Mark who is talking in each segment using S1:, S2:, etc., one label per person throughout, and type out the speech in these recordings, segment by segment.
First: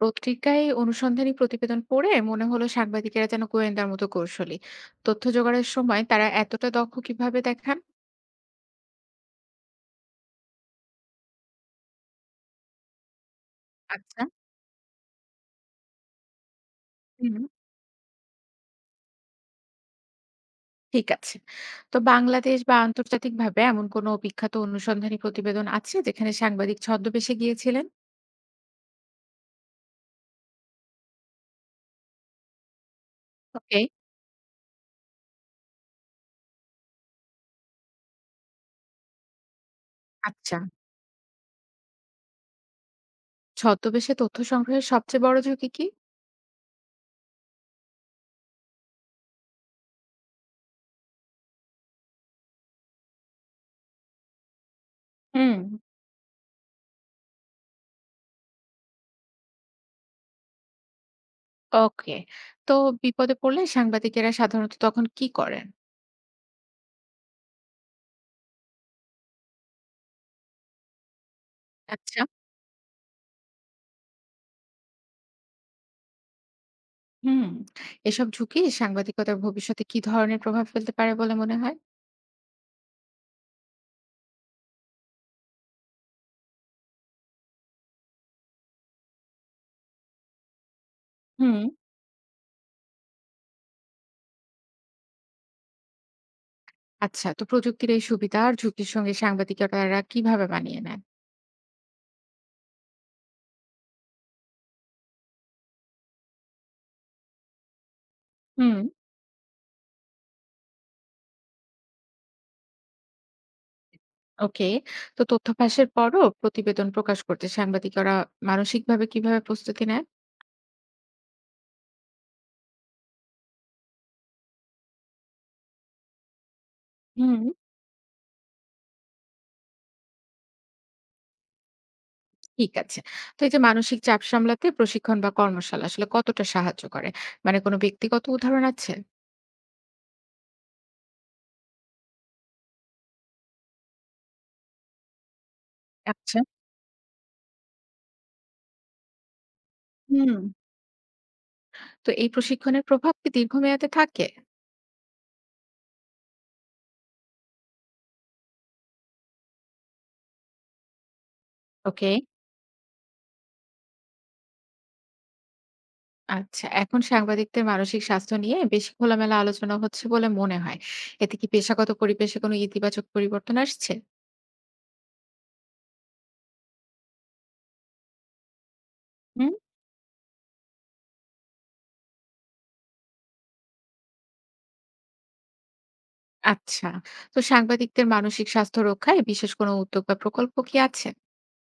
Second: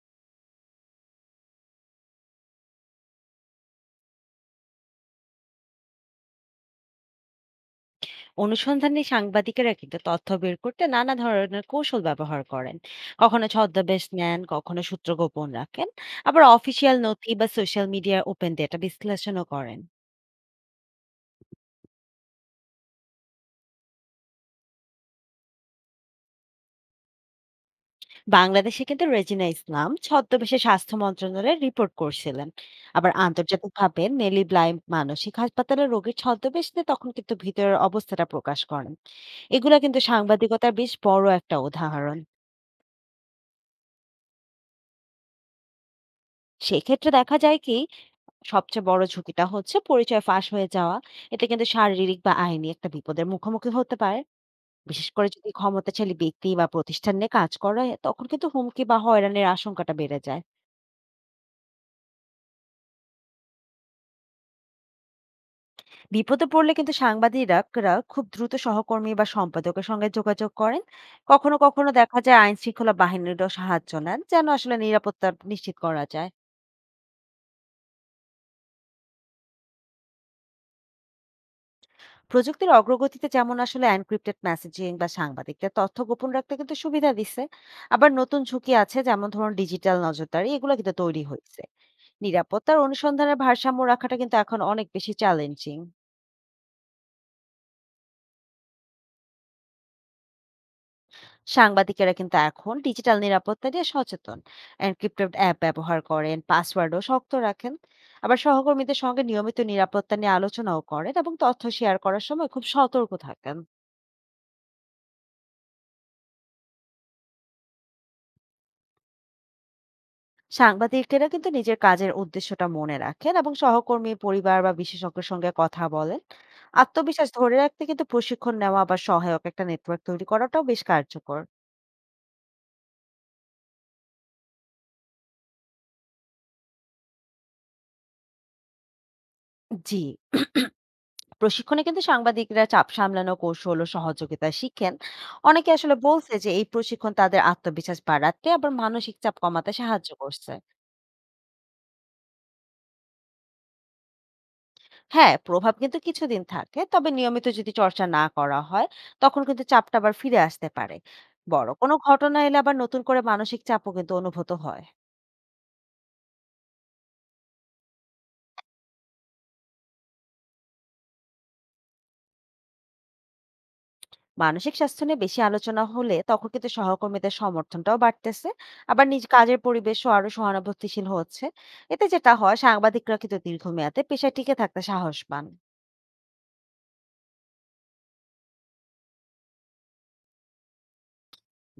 S1: পত্রিকায় অনুসন্ধানী প্রতিবেদন পড়ে মনে হলো সাংবাদিকেরা যেন গোয়েন্দার মতো কৌশলী। তথ্য জোগাড়ের সময় তারা এতটা দক্ষ কিভাবে দেখান?
S2: অনুসন্ধানী সাংবাদিকেরা কিন্তু তথ্য বের করতে নানা ধরনের কৌশল ব্যবহার করেন। কখনো ছদ্মবেশ
S1: আচ্ছা।
S2: নেন, কখনো সূত্র গোপন রাখেন। আবার অফিসিয়াল নথি
S1: হুম।
S2: বা সোশ্যাল মিডিয়ার ওপেন ডেটা বিশ্লেষণও করেন।
S1: ঠিক আছে। তো বাংলাদেশ বা আন্তর্জাতিক ভাবে এমন কোনো বিখ্যাত অনুসন্ধানী প্রতিবেদন আছে যেখানে সাংবাদিক ছদ্মবেশে গিয়েছিলেন?
S2: বাংলাদেশে কিন্তু রেজিনা ইসলাম ছদ্মবেশে স্বাস্থ্য মন্ত্রণালয়ে রিপোর্ট করছিলেন। আবার
S1: ওকে।
S2: আন্তর্জাতিকভাবে নেলি ব্লাইম মানসিক হাসপাতালে রোগীর ছদ্মবেশ নিয়ে তখন কিন্তু ভিতরের অবস্থাটা প্রকাশ করেন। এগুলা কিন্তু
S1: আচ্ছা।
S2: সাংবাদিকতার বেশ বড় একটা উদাহরণ।
S1: ছদ্মবেশে তথ্য সংগ্রহের সবচেয়ে বড় ঝুঁকি কি?
S2: সেক্ষেত্রে দেখা যায় কি, সবচেয়ে বড় ঝুঁকিটা হচ্ছে পরিচয় ফাঁস হয়ে যাওয়া। এতে কিন্তু শারীরিক বা আইনি একটা বিপদের মুখোমুখি হতে পারে। বিশেষ করে যদি
S1: হুম।
S2: ক্ষমতাশালী ব্যক্তি বা প্রতিষ্ঠান নিয়ে কাজ করা হয়, তখন কিন্তু হুমকি বা হয়রানির আশঙ্কাটা বেড়ে যায়।
S1: ওকে। তো বিপদে পড়লে সাংবাদিকেরা সাধারণত তখন কি করেন?
S2: বিপদে পড়লে কিন্তু সাংবাদিকরা খুব দ্রুত সহকর্মী বা সম্পাদকের সঙ্গে যোগাযোগ করেন। কখনো কখনো দেখা
S1: আচ্ছা।
S2: যায় আইন শৃঙ্খলা বাহিনীরও সাহায্য নেন, যেন আসলে নিরাপত্তা নিশ্চিত করা যায়।
S1: হুম, এসব ঝুঁকি সাংবাদিকতার ভবিষ্যতে কি ধরনের প্রভাব ফেলতে পারে বলে মনে হয়?
S2: প্রযুক্তির অগ্রগতিতে যেমন আসলে এনক্রিপ্টেড মেসেজিং বা সাংবাদিকদের তথ্য গোপন রাখতে কিন্তু সুবিধা দিচ্ছে। আবার নতুন ঝুঁকি আছে, যেমন ধরুন ডিজিটাল নজরদারি, এগুলো কিন্তু তৈরি
S1: হুম।
S2: হয়েছে। নিরাপত্তার অনুসন্ধানের ভারসাম্য রাখাটা কিন্তু এখন অনেক বেশি চ্যালেঞ্জিং।
S1: আচ্ছা, তো প্রযুক্তির এই সুবিধা আর ঝুঁকির সঙ্গে সাংবাদিকতারা কিভাবে মানিয়ে নেন?
S2: সাংবাদিকেরা কিন্তু এখন ডিজিটাল নিরাপত্তা নিয়ে সচেতন। এনক্রিপ্টেড অ্যাপ ব্যবহার করেন, পাসওয়ার্ডও শক্ত রাখেন। আবার
S1: হুম।
S2: সহকর্মীদের সঙ্গে নিয়মিত নিরাপত্তা নিয়ে আলোচনাও করেন এবং তথ্য শেয়ার করার সময় খুব সতর্ক থাকেন।
S1: ওকে, তো তথ্য ফাঁসের পরও প্রতিবেদন প্রকাশ করতে সাংবাদিকরা মানসিকভাবে কিভাবে প্রস্তুতি নেন?
S2: সাংবাদিকেরা কিন্তু নিজের কাজের উদ্দেশ্যটা মনে রাখেন এবং সহকর্মী, পরিবার বা বিশেষজ্ঞের সঙ্গে কথা বলেন। আত্মবিশ্বাস
S1: হুম।
S2: ধরে রাখতে কিন্তু প্রশিক্ষণ নেওয়া বা সহায়ক একটা নেটওয়ার্ক তৈরি করাটাও বেশ কার্যকর।
S1: ঠিক আছে। তো এই যে মানসিক চাপ সামলাতে প্রশিক্ষণ বা কর্মশালা আসলে কতটা সাহায্য করে? মানে কোনো ব্যক্তিগত উদাহরণ আছে?
S2: জি, প্রশিক্ষণে কিন্তু সাংবাদিকরা চাপ সামলানো কৌশল ও সহযোগিতা শিখেন। অনেকে আসলে বলছে
S1: আচ্ছা।
S2: যে এই প্রশিক্ষণ তাদের আত্মবিশ্বাস বাড়াতে আবার মানসিক চাপ কমাতে সাহায্য
S1: হুম,
S2: করছে।
S1: তো এই প্রশিক্ষণের প্রভাব কি দীর্ঘমেয়াদে থাকে?
S2: হ্যাঁ, প্রভাব কিন্তু কিছুদিন থাকে। তবে নিয়মিত যদি চর্চা না করা হয়, তখন কিন্তু চাপটা আবার ফিরে আসতে পারে। বড় কোনো
S1: ওকে।
S2: ঘটনা এলে আবার নতুন করে মানসিক চাপও কিন্তু অনুভূত হয়।
S1: আচ্ছা, এখন সাংবাদিকদের মানসিক স্বাস্থ্য নিয়ে বেশি খোলামেলা আলোচনা হচ্ছে বলে মনে হয়। এতে কি পেশাগত পরিবেশে কোনো ইতিবাচক পরিবর্তন আসছে?
S2: মানসিক স্বাস্থ্য নিয়ে বেশি আলোচনা হলে তখন কিন্তু সহকর্মীদের সমর্থনটাও বাড়তেছে। আবার নিজ
S1: হুম।
S2: কাজের পরিবেশও আরো সহানুভূতিশীল হচ্ছে। এতে যেটা হয়, সাংবাদিকরা কিন্তু দীর্ঘমেয়াদে পেশায় টিকে থাকতে সাহস পান।
S1: আচ্ছা, তো সাংবাদিকদের মানসিক স্বাস্থ্য রক্ষায় বিশেষ কোনো উদ্যোগ বা প্রকল্প কি আছে?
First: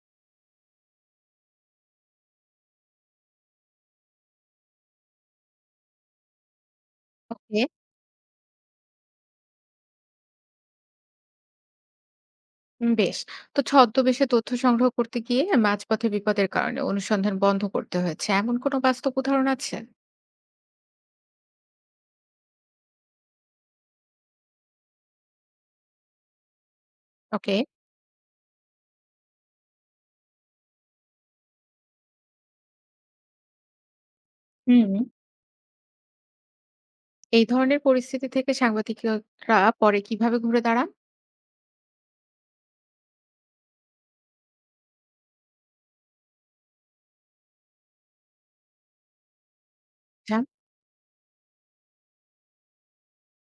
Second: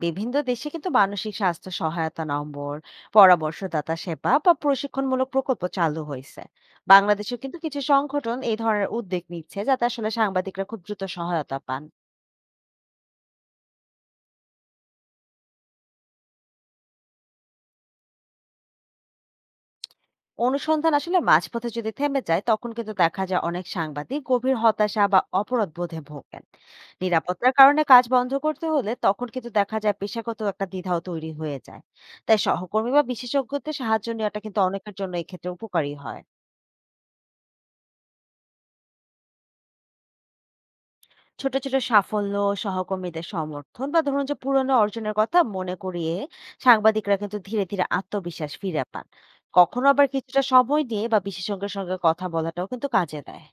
S2: বিভিন্ন দেশে কিন্তু মানসিক স্বাস্থ্য সহায়তা নম্বর, পরামর্শদাতা সেবা বা প্রশিক্ষণমূলক প্রকল্প চালু হয়েছে। বাংলাদেশেও কিন্তু
S1: ওকে।
S2: কিছু সংগঠন এই ধরনের উদ্যোগ নিচ্ছে, যাতে আসলে সাংবাদিকরা খুব দ্রুত সহায়তা পান।
S1: বেশ। তো ছদ্মবেশে তথ্য সংগ্রহ করতে গিয়ে মাঝপথে বিপদের কারণে অনুসন্ধান বন্ধ করতে হয়েছে এমন কোনো বাস্তব উদাহরণ আছে?
S2: অনুসন্ধান আসলে মাঝপথে যদি থেমে যায়, তখন কিন্তু দেখা যায় অনেক সাংবাদিক গভীর হতাশা বা অপরাধ বোধে ভোগেন। নিরাপত্তার
S1: ওকে।
S2: কারণে কাজ বন্ধ করতে হলে তখন কিন্তু দেখা যায় পেশাগত একটা দ্বিধাও তৈরি হয়ে যায়। তাই সহকর্মী বা বিশেষজ্ঞদের সাহায্য নেওয়াটা কিন্তু
S1: হুম।
S2: অনেকের জন্য এক্ষেত্রে উপকারী হয়।
S1: এই ধরনের পরিস্থিতি থেকে সাংবাদিকরা পরে কিভাবে ঘুরে দাঁড়ান?
S2: ছোট, ছোট সাফল্য, সহকর্মীদের সমর্থন বা ধরুন যে পুরনো অর্জনের কথা মনে করিয়ে সাংবাদিকরা কিন্তু ধীরে, ধীরে আত্মবিশ্বাস ফিরে পান। কখনো আবার কিছুটা সময় নিয়ে বা বিশেষজ্ঞের সঙ্গে কথা বলাটাও কিন্তু কাজে দেয়।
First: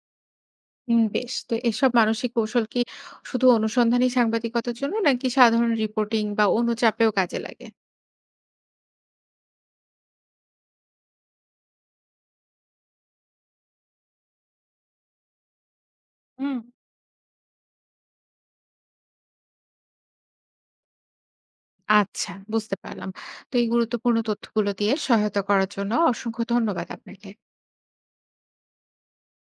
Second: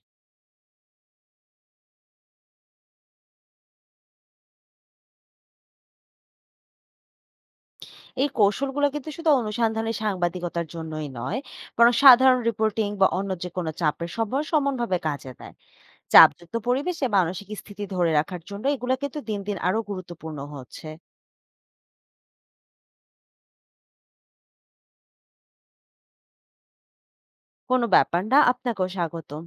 S1: হুম, বেশ। তো এসব মানসিক কৌশল কি শুধু অনুসন্ধানী সাংবাদিকতার জন্য নাকি সাধারণ রিপোর্টিং বা অন্য চাপেও কাজে লাগে?
S2: এই কৌশলগুলো কিন্তু শুধু অনুসন্ধানী সাংবাদিকতার জন্যই নয়, বরং সাধারণ রিপোর্টিং বা অন্য যেকোনো চাপের সময় সমানভাবে কাজে দেয়।
S1: হুম।
S2: চাপযুক্ত পরিবেশে মানসিক স্থিতি ধরে রাখার জন্য এগুলো কিন্তু দিন, দিন আরো গুরুত্বপূর্ণ হচ্ছে।
S1: আচ্ছা, বুঝতে পারলাম। তো এই গুরুত্বপূর্ণ তথ্যগুলো দিয়ে সহায়তা করার জন্য অসংখ্য ধন্যবাদ আপনাকে।
S2: কোনো ব্যাপার না, আপনাকেও স্বাগতম।